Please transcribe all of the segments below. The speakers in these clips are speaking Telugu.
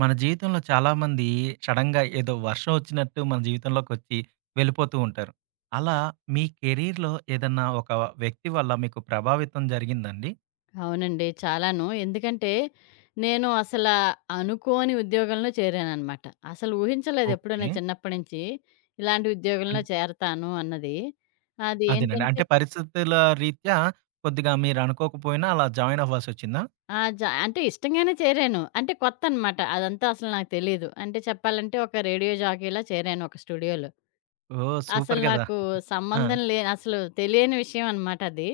మన జీవితంలో చాలామంది సడన్‌గా ఏదో వర్షం వచ్చినట్టు మన జీవితంలోకొచ్చి వెళ్ళిపోతూ ఉంటారు. అలా మీ కెరియర్‌లో ఏదన్నా ఒక వ్యక్తి వల్ల మీకు ప్రభావితం జరిగిందాండి? అవునండి. చాలాను. ఎందుకంటే, నేను అనుకోని ఉద్యోగంలో చేరాననమాట. అసలు ఊహించలేదెప్పుడూ ఓకే. నేను చిన్నప్పటి నుంచి, ఇలాంటి అం ఉద్యోగంలో చేరతాను అన్నది. అది అదేనండి. ఏంటంటే అంటే పరిస్థితుల రీత్యా కొద్దిగా మీరనుకోకపోయినా అలా జాయిన్ అవ్వాల్సొచ్చిందా? ఆ! జ అంటే ఇష్టంగానే చేరాను. అంటే కొత్తనమాట. అదంతా అసలు నాకు తెలీదు. అంటే చెప్పాలంటే ఒక రేడియో జాకీలా చేరాను ఒక స్టూడియోలో. ఓహ్, అసలు సూపర్ గదా! నాకు ఆ. సంబంధం లే అసలు తెలియని విషయం అనమాట అది.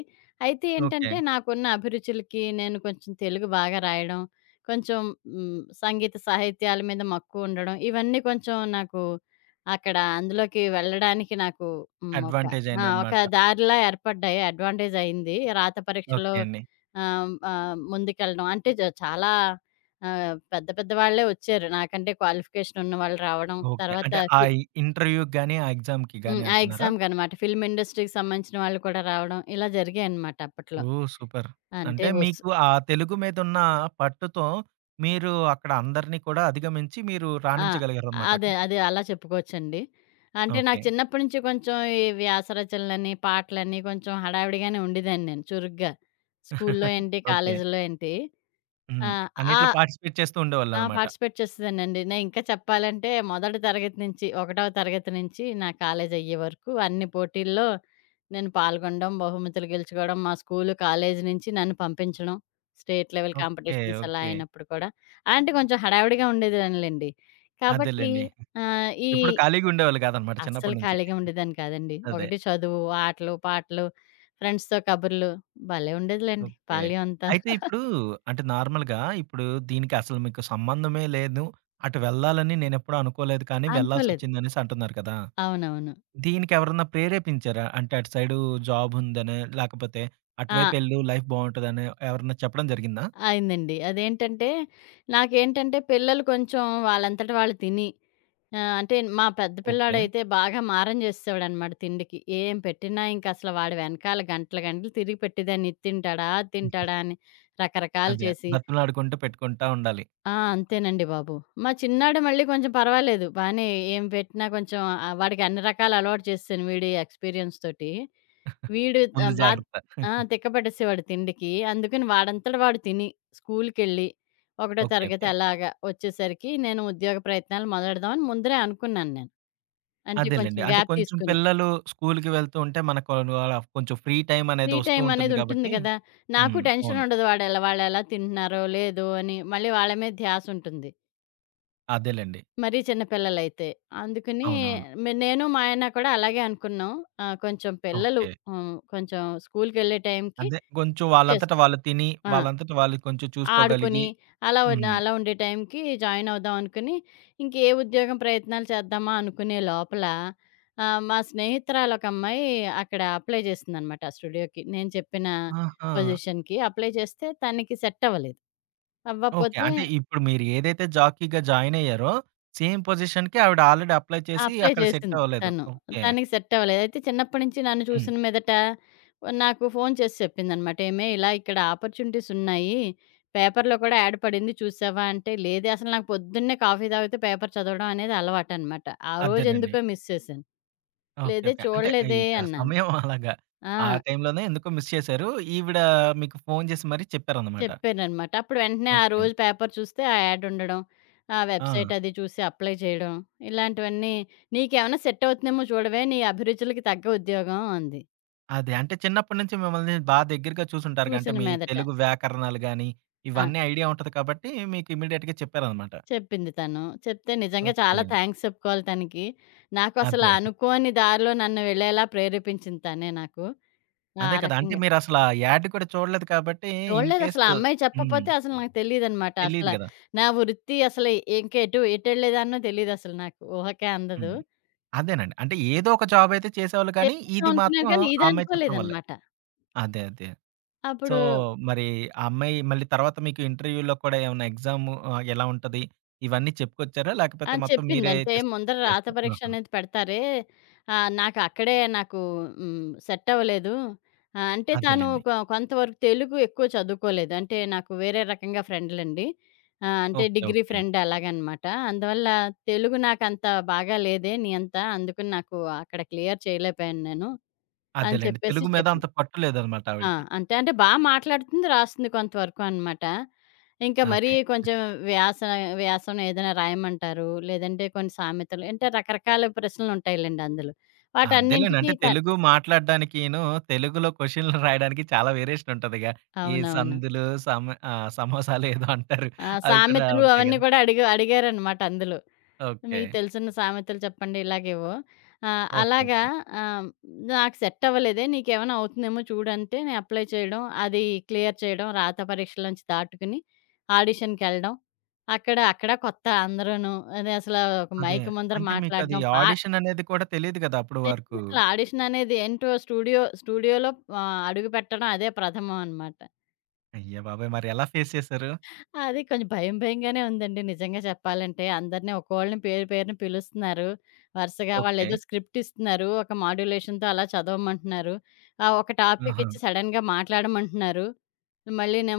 అయితే ఓకే. ఏంటంటే, నాకున్న అభిరుచులకి నేను కొంచెం తెలుగు బాగా రాయడం, కొంచెం సంగీత సాహిత్యాల మీద మక్కువ ఉండడం, ఇవన్నీ కొంచెం నాకు అక్కడ అందులోకి వెళ్ళడానికి నాకు ఒక అడ్వాంటేజ్ ఆ! ఒక అయిందనమాట. దారిలా ఏర్పడ్డాయి. అడ్వాంటేజ్ అయింది. రాత ఓకే పరీక్షలో అండి. ఆహ్, ఆహ్, ముందుకెళ్ళడం. అంటే జ చాలా పెద్ద పెద్ద వాళ్ళే వచ్చారు. నాకంటే క్వాలిఫికేషన్ ఉన్నవాళ్ళు రావడం. ఓకే. తర్వాత అంటే ఆ ఫి ఇంటర్వ్యూకి గాని, ఆ ఎగ్జామ్‌కి గాని హ్మ్. ఆ అంటున్నారా? ఎగ్జామ్‌కనమాట. ఫిల్మ్ ఇండస్ట్రీకి సంబంధించిన వాళ్ళు కూడా రావడం, ఇలా జరిగాయనమాట అప్పట్లో. Oh, super. అంటే అంటే వస్ మీకు ఆ తెలుగు మీదున్న పట్టుతో మీరు అక్కడ అందరిని కూడా అధిగమించి మీరు ఆ! రాణించగలిగారనమాట అదే. అక్కడికి. అదే. అలా చెప్పుకోవచ్చండి. అంటే ఓకే. నాకు చిన్నప్పటి నుంచి కొంచెం ఈ వ్యాస రచనలని, పాటలని కొంచెం హడావిడిగానే ఉండేదాన్ని నేను చురుగ్గా. స్కూల్లో ఏంటి, ఓకే. కాలేజీలో ఏంటి. ఆ! హ్మ్. ఆ అన్నిట్లో పార్టిసిపేట్ చేస్తూ ఆ! ఉండేవాళ్ళనమాట. పార్టిసిపేట్ చేసేదానండి. ఇంకా చెప్పాలంటే మొదటి తరగతి నుంచి, ఒకటవ తరగతి నుంచి నా కాలేజ్ అయ్యే వరకు అన్ని పోటీల్లో నేను పాల్గొనడం, బహుమతులు గెలుచుకోవడం, మా స్కూలు, కాలేజీ నుంచి నన్ను పంపించడం. State level okay. కాంపిటీషన్స్ అలా ఓకే. అయినప్పుడు కూడా. అంటే కొంచెం హడావిడిగా ఉండేదానిలెండి. కాబట్టి అదేలెండి. ఆహ్, ఈ ఎప్పుడు ఖాళీగా ఉండేవాళ్ళు కాదనమాట అస్సలు చిన్నప్పటి నుంచి. ఖాళీగా ఉండేదాన్ని కాదండి. అదే. ఒకటి చదువు, ఆటలు, పాటలు, ఫ్రెండ్స్‌తో కబుర్లు, భలే ఉండేదిలెండి ఓకే. బాల్యం అంతా. అయితే ఇప్పుడు అంటే నార్మల్‌గా ఇప్పుడు దీనికి అసలు మీకు సంబంధమే లేదు. అటు వెళ్ళాలని నేనెప్పుడూ అనుకోలేదు కానీ అనుకోలేదు. వెళ్ళాల్సొచ్చిందనేసి అంటున్నారు కదా! అవునవును. దీనికెవరన్నా ప్రేరేపించారా? అంటే అటు సైడు జాబుందనో, లేకపోతే ఆ! అటువైపెళ్ళు లైఫ్ బావుంటదనో ఎవరన్నా చెప్పడం జరిగిందా? అయిందండి. అదేంటంటే, నాకేంటంటే పిల్లలు కొంచెం వాళ్ళంతట వాళ్ళు తిని అంటే మా పెద్ద ఓకే. పిల్లాడైతే బాగా మారం చేసేసేవాడనమాట తిండికి. ఏం పెట్టినా ఇంకసలు వాడి వెనకాల గంటలు, గంటలు తిరిగి పెట్టేదాన్ని. ఇది తింటాడా? అది తింటాడా? అని రకరకాలు అదే. చేసి బతిమలాడుకుంటూ పెట్టుకుంటా ఉండాలి. అంతేనండి బాబు. మా చిన్నాడు మళ్ళీ కొంచెం పర్వాలేదు. బానే ఏం పెట్టినా కొంచెం వాడికి అన్ని రకాలు అలవాటు చేసేసాను వీడి ఎక్స్‌పీరియన్స్ తోటి. వీడు ముందు ఆహ్, బా జాగ్రత్త. ఆ! తిక్క పట్టేసేవాడు తిండికి. అందుకని వాడంతట వాడు తిని, స్కూల్‌కెళ్ళి, ఒకటో ఓకే. తరగతి ఓకే. అలాగా వచ్చేసరికి నేను ఉద్యోగ ప్రయత్నాలు మొదలెడదామని ముందరే అనుకున్నాను నేను. అంటే అదేలెండి. కొంచెం అంటే గ్యాప్ కొంచెం తీసుకుని. పిల్లలు స్కూలుకి వెళ్తూ ఉంటే మనకు వాళ్ళ కొంచెం ఫ్రీ టైమనేది ఫ్రీ ఒస్తూ టైమ్ ఉంటుంది అనేది ఉంటుంది గాబట్టి కదా! నాకు హ్మ్. టెన్షన్ అవును. ఉండదు వాడెలా వాళ్ళెలా తింటున్నారో, లేదో అని. మళ్ళీ వాళ్ళ మీద ధ్యాసుంటుంది. అదేలెండి. మరీ చిన్న పిల్లలైతే. అందుకని అవునవును. నేను మా ఆయన కూడా అలాగే అనుకున్నాం. కొంచెం పిల్లలు ఓకే. కొంచెం స్కూలుకెళ్ళే టైంకి అదే కొంచెం చేసు వాళ్ళంతట వాళ్ళు తిని, ఆ! వాళ్ళంతట వాళ్ళు కొంచెం చూసుకోగలిగి ఆడుకొని హ్మ్. అలా ఉండే టైంకి జాయిన్ అవుదాం అనుకుని, ఇంక ఏ ఉద్యోగం ప్రయత్నాలు చేద్దామా అనుకునే లోపల, మా స్నేహితురాలు ఒక అమ్మాయి అక్కడ అప్లై చేసిందనమాట ఆ స్టూడియోకి. నేను చెప్పిన ఆహా! పొజిషన్‌కి అప్లై చేస్తే తనకి సెట్ అవ్వలేదు. ఓకే. అవ్వపోతే అంటే ఇప్పుడు మీరు ఏదైతే జాకీ‌గా జాయిన్ అయ్యారో, సేమ్ పొజిషన్‌కి ఆవిడ ఆల్రెడీ అప్లై చేసి అప్లై అక్కడ సెట్ చేసింది అవ్వలేదు. తను. ఓకే. తనకి సెట్ అవ్వలేదు. అయితే చిన్నప్పటి నుంచి నన్ను హ్మ్. చూసిన మీదట నాకు ఫోను చేసి చెప్పిందనమాట. "ఏమే ఇలా ఇక్కడ ఆపర్చునిటీస్ ఉన్నాయి. పేపర్‌లో కూడా యాడ్ పడింది చూసావా?" అంటే, లేదే అసలు నాకు పొద్దున్నే కాఫీ తాగితే పేపర్ చదవడం అనేది అలవాటనమాట. ఆ రోజు అదేనండి. ఎందుకో మిస్ చేశాను. ఓకే. "లేదే ఓకే. అంటే చూడలేదే" ఇక అన్నాను. సమయం అలాగా. ఆ! ఆ టైంలోనే ఎందుకో మిస్ చేశారు. ఈవిడ మీకు ఫోను చేసి మరీ చెప్పారన్నమాట. చెప్పాననమాట. అప్పుడు వెంటనే ఆ ఓకే. రోజు పేపర్ చూస్తే ఆ యాడ్ ఉండడం, ఆ ఆ. వెబ్‌సైట్ అది చూసి అప్లై చేయడం, ఇలాంటివన్నీ, "నీకేమైనా సెట్ అవుతుందేమో చూడవే, నీ అభిరుచులకి తగ్గ ఉద్యోగం" అంది. అదే. అంటే చిన్నప్పటి నుంచి మిమ్మల్ని బా దగ్గరగా చూసుంటారుగా. అంటే చూసిన మీ మీదట. తెలుగు వ్యాకరణాలు గాని, ఆ! ఇవన్నీ ఐడియా ఉంటది కాబట్టి మీకు ఇమ్మీడియేట్‌గా చెప్పారన్నమాట. చెప్పింది తను. చెప్తే నిజంగా ఓకే. చాలా థాంక్స్ చెప్పుకోవాలి తనకి. అదే. అనుకోని దారిలో నన్ను వెళ్ళేలా ప్రేరేపించింది తనే నాకు. ఆ అదే కదా! అంటే రకంగా. మీరసల యాడ్ కూడా చూడలేదు కాబట్టి ఇన్‌కేస్ చూడలేదసల, ఆ అమ్మాయి హ్మ్. చెప్పపోతే అసలు నాకు తెలీదనమాట. తెలీదు గదా! నా వృత్తి అసలు ఇంకెటు ఎటెళ్ళేదాన్నో తెలీదసలు నాకు. ఊహకే హ్మ్. అందదు. అదేనండి. అంటే ఏదో ఒక జాబ్ అయితే చేసేవాళ్ళు కానీ, చేద్దాం ఇది మాత్రం అనుకున్నాను కానీ ఆ అమ్మాయి చెప్పడం వల్లే. ఇదనుకోలేదనమాట. అదే. అదే. సో, అప్పుడు మరి ఆ అమ్మాయి మళ్ళీ తర్వాత మీకు ఇంటర్వ్యూలో కూడా ఏమన్నా ఎగ్జామ్ ఎలా ఉంటది? ఇవన్నీ చెప్పుకొచ్చారా? లేకపోతే మొత్తం చెప్పింది. మీరే అంటే ముందర రాత చేస్తారు. పరీక్ష ఆహా! అనేది పెడతారే. నాకు అక్కడే నాకు సెట్ అవ్వలేదు. అంటే తను అదేలెండి. కొ కొంతవరకు తెలుగు ఎక్కువ చదువుకోలేదు. అంటే నాకు వేరే రకంగా ఫ్రెండ్‌లండి. అంటే ఓకే. Degree okay. ఫ్రెండ్ అలాగనమాట. అందువల్ల తెలుగు నాకంత బాగా లేదే నీ అంత. అందుకని నాకు అక్కడ క్లియర్ చేయలేకపోయాను నేను అని అదేలెండి. చెప్పేసి తెలుగు మీద అంత చెప్పింది. పట్టు లేదనమాట ఆ! ఆవిడకి. అంతే. అంటే బా మాట్లాడుతుంది, రాస్తుంది కొంతవరకు అనమాట. ఇంకా మరీ అదే. కొంచెం వ్యాస వ్యాసం ఏదైనా రాయమంటారు. లేదంటే కొన్ని సామెతలు అంటే రకరకాల ప్రశ్నలుంటాయిలెండి అందులో. అంతేలేండి. వాటన్నింటికి అంటే త తెలుగు మాట్లాడడానికిను, తెలుగులో క్వెషన్లు రాయడానికి చాలా వేరియేషన్ ఉంటదిగా. ఈ అవునవును. సందులు, సమోసాలు ఏదో అంటారు. అవి కూడా సామెతలు ఉంటాయి అవన్నీ గదా! కూడా అడిగారనమాట అందులో. ఓకే. మీకు తెలిసిన సామెతలు చెప్పండి ఇలాగేవో. ఆహ్, ఓకే. అలాగా ఓకే. ఆహ్, నాకు సెట్ అవ్వలేదే నీకేమైనా అవుతుందేమో చూడంటే నేను అప్లై చేయడం, అది క్లియర్ చేయడం, రాత పరీక్షల నుంచి దాటుకుని ఆడిషన్‌కెళ్ళడం. అక్కడ అక్కడ కొత్త అందరూను. అది అసల ఒక అదే. మైక్ ముందర అంటే మీకది మాట్లాడడం. ఆడిషన్ అనేది కూడా తెలీదు గదా అప్పడి వరకు. అసలు ఆడిషన్ అనేది ఏంటో స్టూడియోలో అడుగుపెట్టడం అదే ప్రథమం అనమాట. అయ్య బాబోయ్! మరి ఎలా ఫేస్ చేశారు? అది కొంచెం భయం భయంగానే ఉందండి నిజంగా చెప్పాలంటే. అందరిని ఒక్కోళ్ళని పేరు పేరున పిలుస్తున్నారు. వరుసగా ఓకే. వాళ్ళేదో స్క్రిప్ట్ ఇస్తున్నారు. ఒక మాడ్యులేషన్‌తో అలా చదవమంటున్నారు. ఒక టాపిక్ ఆహా! ఇచ్చి సడెన్‌గా మాట్లాడమంటున్నారు.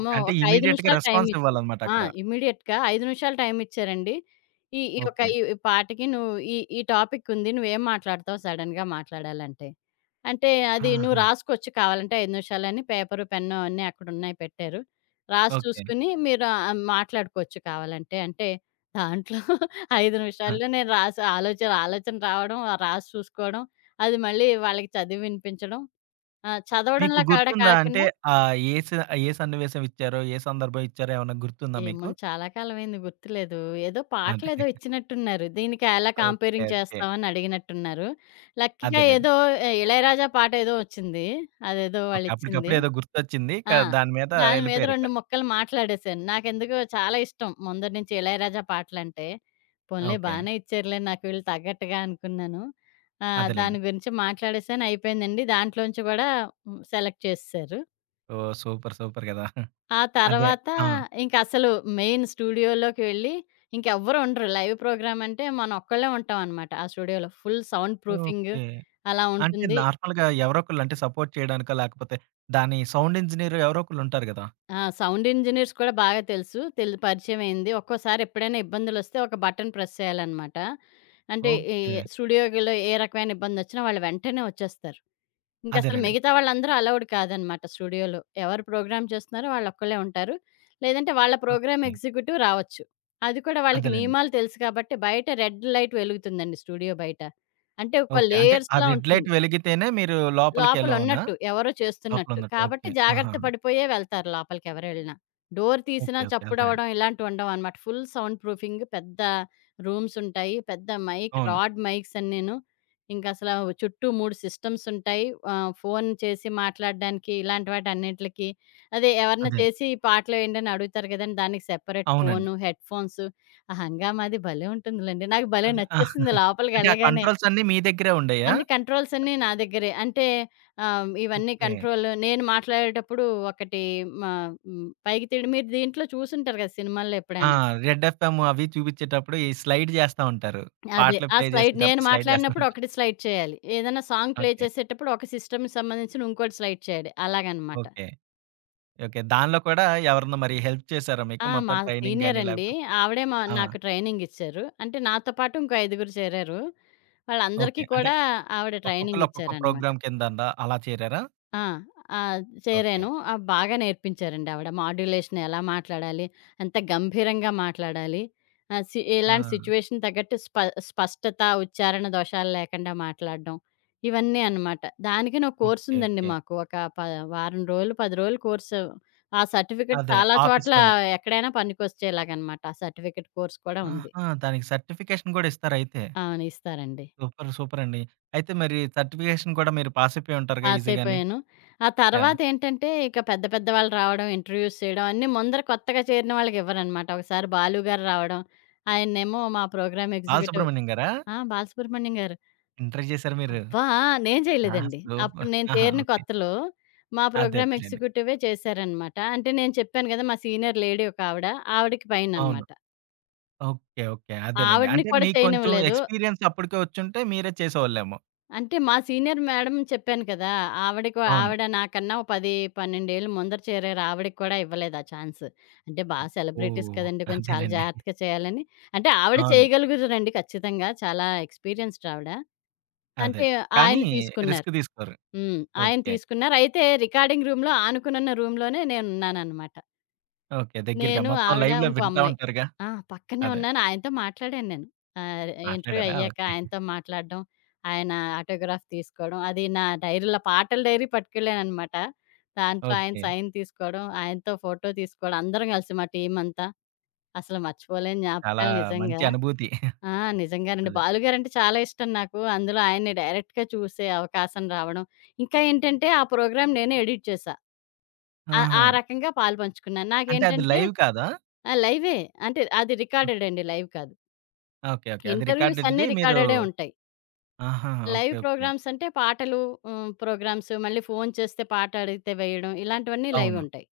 ఓకే. అంటే ఒక 5 ఇమ్మీడియేట్‌గా నిమిషాలు టైం రెస్పాన్స్ ఇచ్చి ఇవ్వాలన్నమాట ఆ! అక్కడ. ఇమ్మీడియేట్‌గా 5 నిమిషాలు టైం ఇచ్చారండి. ఈ ఈ ఒక ఓకే. ఈ ఈ పాటకి నువ్వు ఈ ఈ టాపిక్ ఉంది. నువ్వేం మాట్లాడతావు సడెన్‌గా మాట్లాడాలంటే? అంటే అది నువ్వు ఆహా! రాసుకోవచ్చు కావాలంటే 5 నిమిషాలని పేపరు, పెన్ను అన్నీ అక్కడున్నాయి పెట్టారు. రాసి ఓకే. చూసుకుని మీరు మాట్లాడుకోవచ్చు కావాలంటే. అంటే దాంట్లో 5 ఆ. నిమిషాల్లో నేను రాసి ఆలోచన ఆలోచన రావడం, ఆ రాసి చూసుకోవడం, అది మళ్ళీ వాళ్ళకి చదివి వినిపించడం. మీకు చదవడంలా కూడా గుర్తుందా? అంటే కాకుండా ఆహ్, ఏ స ఏ సన్నివేశం ఇచ్చారో? ఏ సందర్భం ఇచ్చారో? ఏమన్నా గుర్తుందా మీకు? ఏమోని చాలా కాలమైంది గుర్తులేదు. ఏదో అదే. పాటలేదో ఇచ్చినట్టున్నారు. దీనికి ఎలా ఓకే. Comparing okay. చేస్తావు అని అడిగినట్టున్నారు. లక్కీగా అదేలెండి. ఏదో 'ఇళయరాజా' పాట ఏదో వచ్చింది. అదేదో ఓకే. అప్పటికప్పుడే వాళ్ళిచ్చింది. ఏదో గుర్తొచ్చింది. ఆ! ఇక దాని మీద దాని మీద ఎళ్ళిపోయారిక. 2 ముక్కలు మాట్లాడేశాను. నాకెందుకో చాలా ఇష్టం ముందటి నుంచి ఇళయరాజా పాటలంటే. పోన్లే ఓకే. బానే ఇచ్చారులే నాకు వీళ్ళు తగ్గట్టుగా అనుకున్నాను. అదేలెండి. దాని గురించి మాట్లాడేసాను అయిపోయిందండి. దాంట్లోంచి గూడా సెలెక్ట్ చేసేశారు. ఓహ్, సూపర్. సూపర్ గదా! ఆ అదే. తర్వాత ఆ. ఇంక అసలు మెయిన్ స్టూడియోలోకి వెళ్ళి ఇంకెవ్వరు ఉండరు. లైవ్ ప్రోగ్రామ్ అంటే మనం ఒక్కళ్ళే ఉంటామనమాట. ఆ స్టూడియోలో ఫుల్ సౌండ్ ప్రూఫింగ్ ఓకే. అలా అంటే ఉంటుంది. నార్మల్‌గా ఎవరో ఒకళ్ళు అంటే సపోర్ట్ చేయడానికా? లేకపోతే దాని సౌండ్ ఇంజినీర్ ఎవరో ఒకళ్ళు ఉంటారు గదా! సౌండ్ ఇంజినీర్స్ కూడా బాగా తెలుసు. పరిచయమయింది. ఒక్కోసారి ఎప్పుడైనా ఇబ్బందులొస్తే ఒక బటన్ ప్రెస్ చేయాలనమాట. అంటే ఈ ఓకే. స్టూడియోలో ఏ రకమైన ఇబ్బందొచ్చినా వాళ్ళు వెంటనే వచ్చేస్తారు. ఇంకసలు అదేనండి. మిగతా వాళ్ళందరూ అలౌడ్ కాదనమాట స్టూడియోలో. ఎవరు ప్రోగ్రామ్ చేస్తున్నారో వాళ్ళొక్కళ్ళే ఉంటారు. లేదంటే వాళ్ళ ప్రోగ్రామ్ ఓకే. ఎగ్జిక్యూటివ్ రావచ్చు. అది కూడా వాళ్ళకి అదేలెండి. నియమాలు తెలుసు కాబట్టి బయట రెడ్ లైట్ వెలుగుతుందండి స్టూడియో బయట. అంటే ఒక ఓకే. అంటే ఆ లేయర్స్‌లా రెడ్ లైట్ ఉంటుంది. వెలిగితేనే మీరు లోపలికి ఎలో అనా? లోపలున్నట్టు ఎవరో లోపల చేస్తున్నట్టు. ఉన్నట్టు. కాబట్టి ఓకే. ఆహాహా! జాగ్రత్త పడిపోయే వెళ్తారు లోపలికెవరెళ్ళినా. డోర్ తీసినా ఓకే. ఓకే. అదేనండి. చప్పుడవ్వడం ఇలాంటివుండవనమాట. ఫుల్ సౌండ్ ప్రూఫింగ్ పెద్ద రూమ్సుంటాయి. పెద్ద మైక్ అవును. Rod mics అన్నీను. ఇంకసలా చుట్టూ 3 సిస్టమ్సుంటాయి. ఫోన్ చేసి మాట్లాడడానికి ఇలాంటి వాటన్నిట్లికి. అదే ఎవరన్నా అదే. చేసి ఈ పాటలేయండని అడుగుతారు గదండీ! దానికి సెపరేట్ అవునండి. Phone, headphones. ఆ హంగామాది భలే ఉంటుందిలెండి. నాకు భలే అదే. నచ్చేసింది అంటే ఆ లోపలికెళ్ళగానే. కంట్రోల్స్ అన్నీ మీ దగ్గరే ఉండేయా? అన్ని కంట్రోల్స్ నా దగ్గరే. అంటే ఇవన్నీ ఓకే. కంట్రోల్ నేను మాట్లాడేటప్పుడు ఒకటి మా హ్మ్. పైకి తిడి మీరు దీంట్లో చూసుంటారు కదా! సినిమాల్లో ఆ. ఎప్పుడైనా. రెడ్ ఎఫ్ఎం అవి చూపించేటప్పుడు ఈ స్లైడ్ జేస్తా ఉంటారు. అదే. పాటలు ఆ ప్లే స్లైడ్ నేను చేసేటప్పుడు స్లైడ్ జేస్తా మాట్లాడినప్పుడు ఉంటారు. ఒకటి స్లైడ్ చేయాలి. ఏదైనా సాంగ్ ప్లే ఓకే. చేసేటప్పుడు ఒక సిస్టమ్‌కి సంబంధించిన ఇంకోటి స్లైడ్ చేయాలి. అలాగనమాట. ఓకే. ఓకే. దానిలో కూడా ఎవరన్నా మరి హెల్ప్ చేసారా మీకు? మొత్తం మా ట్రైనింగ్ సీనియర్ గాని అండి. లేకపోతే ఆవిడే ఆ. నాకు ట్రైనింగ్ ఇచ్చారు. అంటే నాతో పాటు ఇంకో ఐదుగురు చేరారు. ఓకే. వాళ్ళందరికీ అంటే కూడా ఆవిడ ట్రైనింగ్ ఒక్కొక్కళ్ళు ఒక్కొక్క ఇచ్చారనమాట. ప్రోగ్రామ్ కిందనా అలా చేరారా? ఆ! ఓకే. చేరాను. బాగా నేర్పించారండి ఆవిడ. మాడ్యులేషన్ ఎలా మాట్లాడాలి, ఎంత గంభీరంగా మాట్లాడాలి, ఆహ్, సి ఆ. ఎలాంటి సిట్యుయేషన్ తగ్గట్టు స్పష్టత, ఉచ్చారణ దోషాలు లేకుండా మాట్లాడడం, ఇవన్నీ అనమాట. దానికని ఒక కోర్స్ ఓకే. ఉందండి ఓకే. మాకు. ఒక ప వారం రోజులు, 10 రోజులు కోర్సు. ఆ సర్టిఫికేట్ అదే చాలా చోట్ల ఆఫీస్‌లోనే. ఎక్కడైనా పనికొచ్చేలాగనమాట. ఆ సర్టిఫికేట్ కోర్స్ కూడా ఉంది. ఆహా! దానికి సర్టిఫికేషన్ గూడా ఇస్తారయితే. అవును. ఇస్తారండి. సూపర్. సూపర్ అండి. అయితే మరి సర్టిఫికేషన్ కూడా మీరు పాస్ అయిపోయి ఉంటారుగా ఈజీగానే. పాసయిపోయాను. ఆ యాహ్! తర్వాతేంటంటే, ఇక పెద్ద పెద్ద వాళ్ళు రావడం, ఇంటర్‌వ్యూస్ చేయడం అన్నీ ముందర కొత్తగా చేరిన వాళ్ళకివ్వరనమాట. ఒకసారి బాలు గారు రావడం, ఆయన్నేమో మా ప్రోగ్రామ్ ఎగ్జిక్యూటివ్ బాలసుబ్రహ్మణ్యం గారా? ఆ! బాలసుబ్రహ్మణ్యం గారు. ఇంటర్ చేసారు మీరు. అబ్బా! నేను ఆ, చేయలేదండి. అప్పుడు సూపర్. నేను ఆహా! చేరిన ఓకే. కొత్తలో మా అదే ప్రోగ్రామ్ అదేలెండి. ఎగ్జిక్యూటివే చేశారనమాట. అంటే నేను చెప్పాను గదా! మా సీనియర్ లేడీ ఒకావిడ, ఆవిడకి అవును. పైననమాట. ఓకే. ఓకే. అదేలెండి. ఆవిడని అంటే కూడా మీకు కొంచెం చేయనివ్వలేదు. ఎక్స్‌పీరియన్స్ అప్పటికే వచ్చుంటే మీరే చేసేవాళ్ళేమో. అంటే మా సీనియర్ మేడం చెప్పాను కదా! అవును. ఆవిడ నాకన్నా ఓ 10, 12 ఏళ్ళు ముందర చేరారు. ఆవిడకి కూడా ఇవ్వలేదు ఆ ఛాన్స్. అంటే బాగా సెలబ్రిటీస్ ఓహ్! కదండీ! కొంచెం చాలా అదేలెండి. జాగ్రత్తగా చేయాలని, అంటే ఆవిడ అవును. చేయగలుగుతదండి ఖచ్చితంగా. చాలా ఎక్స్‌పీరియన్స్‌డ్ ఆవిడ. అదే. అంటే కానీ ఆయన తీసుకున్నారు. రిస్క్ తీసుకోరు. హ్మ్. ఆయన ఓకే. తీసుకున్నారు. అయితే రికార్డింగ్ రూమ్‌లో ఆనుకునున్న రూమ్‌లోనే నేనున్నాననమాట. ఓకే. దగ్గరగా నేను, మొత్తం ఆవిడ, లైవ్‌లో ఇంకో వింటా అమ్మాయి. ఉంటారుగా. ఆ! పక్కనే అదే. ఉన్నాను. ఆయనతో మాట్లాడాను నేను. ఆహ్, ఇంటర్వ్యూ మాట్లాడారా? అయ్యాక ఓకే. ఆయనతో మాట్లాడడం, ఆయన ఆటోగ్రాఫ్ తీసుకోవడం, అది నా డైరీలో పాటల డైరీ పట్టుకెళ్ళాననమాట. దాంట్లో ఆయన ఓకే. సైన్ తీసుకోవడం, ఆయనతో ఫోటో తీసుకోవడం, అందరం కలిసి మా టీమ్ అంతా. అసలు మర్చిపోలేని చాలా జ్ఞాపకాలు నిజంగా. మంచి అనుభూతి. ఆ! నిజంగానండి. అదే. బాలుగారంటే చాలా ఇష్టం నాకు. అందులో ఆయన్ని డైరెక్ట్‌గా చూసే అవకాశం రావడం, ఇంకా ఏంటంటే ఆ ప్రోగ్రామ్ నేనే ఎడిట్ చేశా. ఆ ఆహా! ఆ రకంగా పాలుపంచుకున్నాను. అంటే అది నాకేంటంటే లైవ్ కాదా? లైవే. అంటే అది రికార్డెడ్ ఓకే. అండి. లైవ్ కాదు. ఓకే. ఓకే. అది ఇంటర్‌వ్యూస్ రికార్డెడ్‌ది అన్నీ మీరు రికార్డెడే ఉంటాయి. ఆహాహా! Live okay. ఓకే. ప్రోగ్రామ్స్ అంటే పాటలు ప్రోగ్రామ్స్ మళ్ళీ ఫోను చేస్తే పాట అడిగితే వేయడం ఇలాంటివన్నీ లైవ్ అవును. ఉంటాయి.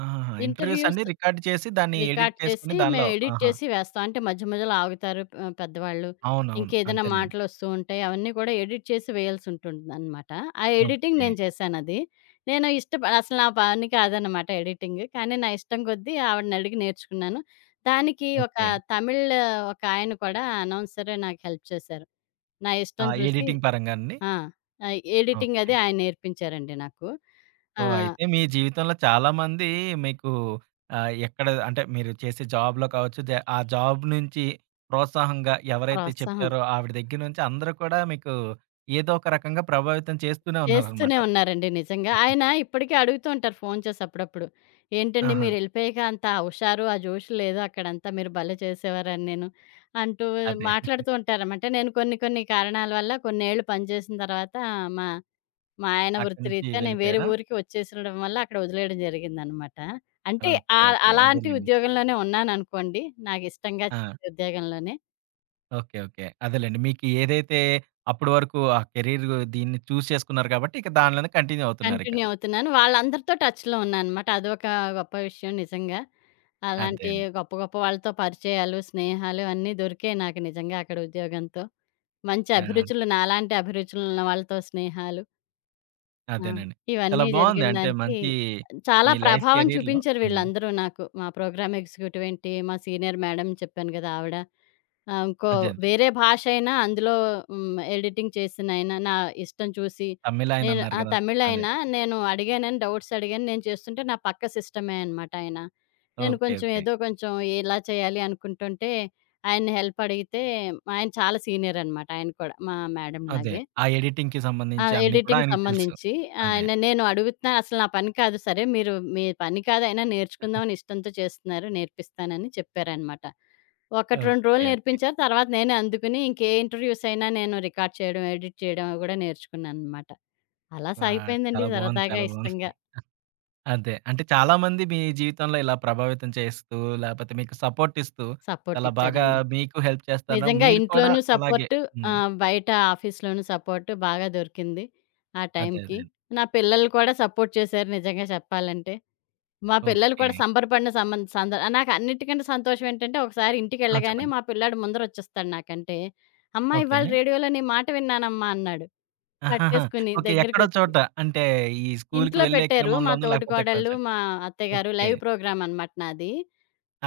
ఆహాహా! ఇంటర్వ్యూస్ ఇంటర్‌వ్యూస్ అన్నీ రికార్డ్ చేసి దాన్ని ఎడిట్ రికార్డ్ చేసుకొని చేసి దానిలో మేము ఎడిట్ ఆహా! చేసి వేస్తాం. అంటే మధ్య మధ్యలో ఆగుతారు పెద్దవాళ్ళు. అవునవును. ఇంకేదైనా అంతేనండి. మాటలొస్తూ ఉంటాయి. అవన్నీ కూడా ఎడిట్ చేసి వేయాల్సుంటుందనమాట. ఆ ఎడిటింగ్ ఓకే. నేను చేశానది. నేను ఇష్టప అసలు నా పని కాదనమాట ఎడిటింగ్. కానీ నా ఇష్టం కొద్దీ ఆవిడనడిగి నేర్చుకున్నాను. దానికి ఒక ఓకే. తమిళ్ ఒక ఆయన కూడా అనౌన్సరే నాకు హెల్ప్ చేశారు. నా ఇష్టం ఆ, చూసి ఎడిటింగ్ పరంగా అండి? ఆ! ఎడిటింగ్ అది ఓకే. ఆయన నేర్పించారండి నాకు. సో, ఆ! అయితే మీ జీవితంలో చాలామంది మీకు ఎక్కడ అంటే మీరు చేసే జాబ్‌లో కావచ్చు, ఆ జాబ్ నుంచి ప్రోత్సాహంగా ఎవరైతే ప్రోత్సాహం. చెప్పారో ఆవిడ దగ్గర నుంచి అందరూ కూడా మీకు ఏదో ఒక రకంగా ప్రభావితం చేస్తూనే ఉన్నారనమాట. చేస్తూనే ఉన్నారండి నిజంగా. ఆయన ఇప్పటికీ అడుగుతూ ఉంటారు ఫోను చేసి అప్పుడప్పుడు. "ఏంటండి ఆహా! మీరెళ్ళిపోయాక అంత ఆ హుషారు, ఆ జోష్ లేదు అక్కడంతా. మీరు భలే చేసేవారని నేను" అంటూ అదే. మాట్లాడుతూ ఉంటారనమాట. నేను కొన్ని కొన్ని కారణాల వల్ల కొన్నేళ్ళు పనిచేసిన తర్వాత మా మా ఆయన అక్కడి నుంచి వృత్తిరీత్యా నేను వేరే వెళ్ళిపోయారా? ఊరికి వచ్చేసడం వల్ల అక్కడ వదిలేయడం జరిగిందనమాట. అంటే ఓకే. ఓకే. అలాంటి అదేలెండి. ఉద్యోగంలోనే ఉన్నాననుకోండి. నాకిష్టంగా ఆ. చేసే ఉద్యోగంలోనే. ఓకే. ఓకే. అదేలెండి. మీకు ఏదైతే అప్పటి వరకు ఆ కెరీర్ దీన్ని చేసుకున్నారు కాబట్టి, ఇక దానిలోనే కంటిన్యూ అవుతున్నారిక. కంటిన్యూ అవుతున్నాను. వాళ్ళందరితో టచ్‌లో ఉన్నానన్నమాట. అదొక గొప్ప విషయం నిజంగా. అదే అలాంటి అండి. గొప్ప గొప్ప వాళ్ళతో పరిచయాలు, స్నేహాలు అన్నీ దొరికాయి నాకు నిజంగా అక్కడ ఉద్యోగంతో. మంచి ఆ. అభిరుచులు నాలాంటి అభిరుచులున్న వాళ్ళతో స్నేహాలు, ఆ! అదేనండి. చాలా ఇవన్నీ బావుంది. జరిగిన అంటే దానికి మంచి చాలా మీ లైఫ్ ప్రభావం కెరీర్‌లో చూపించారు హ్మ్. వీళ్ళందరూ నాకు. మా ప్రోగ్రామ్ ఎగ్జిక్యూటివ్ ఏంటి, మా సీనియర్ మేడం చెప్పాను గదా! ఆవిడ. ఇంకో అదే. వేరే భాష అయినా అందులో ఎడిటింగ్ చేసినాయన నా ఇష్టం చూసి తమిళాయన నేను అన్నారు గదా! అదే. తమిళాయన నేను అడిగానని డౌట్స్ అడిగాను. నేను చేస్తుంటే నా పక్క సిస్టమే అనమాట ఆయన. నేను ఓకే. కొంచెం ఓకే. ఏదో కొంచెం ఇలా చేయాలి అనుకుంటుంటే ఆయన్ని హెల్ప్ అడిగితే ఆయన చాలా సీనియర్ అనమాట. ఆయన కూడా మా మేడం అదే. లాగే. ఆ ఎడిటింగ్‌కి సంబంధించి అన్నీ కూడా ఎడిటింగ్ ఆయనకి తెలుసు. సంబంధించి. అదే. ఆయన నేను అడుగుతున్నాను అసలు నా పని కాదు సరే మీరు మీ పని కాదైనా నేర్చుకుందామని ఇష్టంతో చేస్తున్నారు నేర్పిస్తానని చెప్పారనమాట. 1, ఓకే. 2 రోజులు ఓకే. నేర్పించారు. తర్వాత నేనే అందుకుని ఇంకే ఇంటర్వ్యూస్ అయినా నేను రికార్డ్ చేయడం, ఎడిట్ చేయడం అవి కూడా నేర్చుకున్నాననమాట. అలా వాహ్! సాగిపోయిందండి చాలా బావుంది. సరదాగా, చాలా బావుంది. ఇష్టంగా. అదే. అంటే చాలా మంది మీ జీవితంలో ఇలా ప్రభావితం చేస్తూ, లేపోతే మీకు సపోర్ట్ ఇస్తూ, సపోర్ట్ చాలా బాగా ఇచ్చారండి. మీకు హెల్ప్ చేస్తారు. నిజంగా మీరు కూడా ఇంట్లోనూ అలాగే సపోర్ట్, హ్మ్. బయట ఆఫీస్‌లోనూ సపోర్ట్ బాగా దొరికింది ఆ అదే. టైంకి. అదే. నా పిల్లలు కూడా సపోర్ట్ చేశారు నిజంగా చెప్పాలంటే. మా పిల్లలు ఓకే. కూడా సంబరపడిన సంబం సంద నాకన్నిటికంటే సంతోషం ఏంటంటే, ఒకసారి ఆ, ఇంటికెళ్ళగానే చెప్పండి. మా పిల్లాడు ముందరొచ్చేస్తాడు నాకంటే, "అమ్మా ఓకే. ఇవాళ రేడియోలో నీ మాట విన్నానమ్మా" అన్నాడు. ఆహాహా! పట్టేసుకుని ఓకే. ఎక్కడో దగ్గరికొచ్చి. చోట అంటే ఈ స్కూలుకి ఇంట్లో వెళ్ళే పెట్టారు. మా క్రమంలోనో లేకపోతే ఎక్కడో తోటికోడళ్ళు, చోట. మా అత్తయ్యగారు ఓకే. లైవ్ ప్రోగ్రామ్ అనమాట నాది.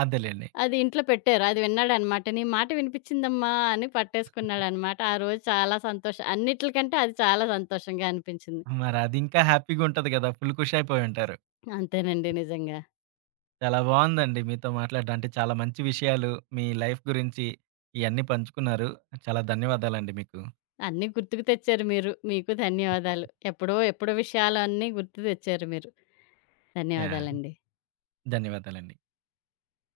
అదేలెండి. అది ఇంట్లో పెట్టారు. అది విన్నాడనమాట. "నీ మాట వినిపిచ్చిందమ్మా" అని పట్టేసుకున్నాడనమాట. ఆ రోజు చాలా సంతోషం అన్నిట్లికంటే అది చాలా సంతోషంగా అనిపించింది. మరి అది ఇంకా హ్యాపీగా ఉంటది కదా! ఫుల్ ఖుషి అయిపోయి ఉంటారు. అంతేనండి నిజంగా. చాలా బావుందండి మీతో మాట్లాడడం. అంటే చాలా మంచి విషయాలు మీ లైఫ్ గురించి ఇయన్నీ పంచుకున్నారు. చాలా ధన్యవాదాలండి మీకు. అన్నీ గుర్తుకు తెచ్చారు మీరు. మీకు ధన్యవాదాలు. ఎప్పుడో ఎప్పుడో విషయాలన్నీ గుర్తు తెచ్చారు మీరు. యాహ్! ధన్యవాదాలండి. ధన్యవాదాలండి.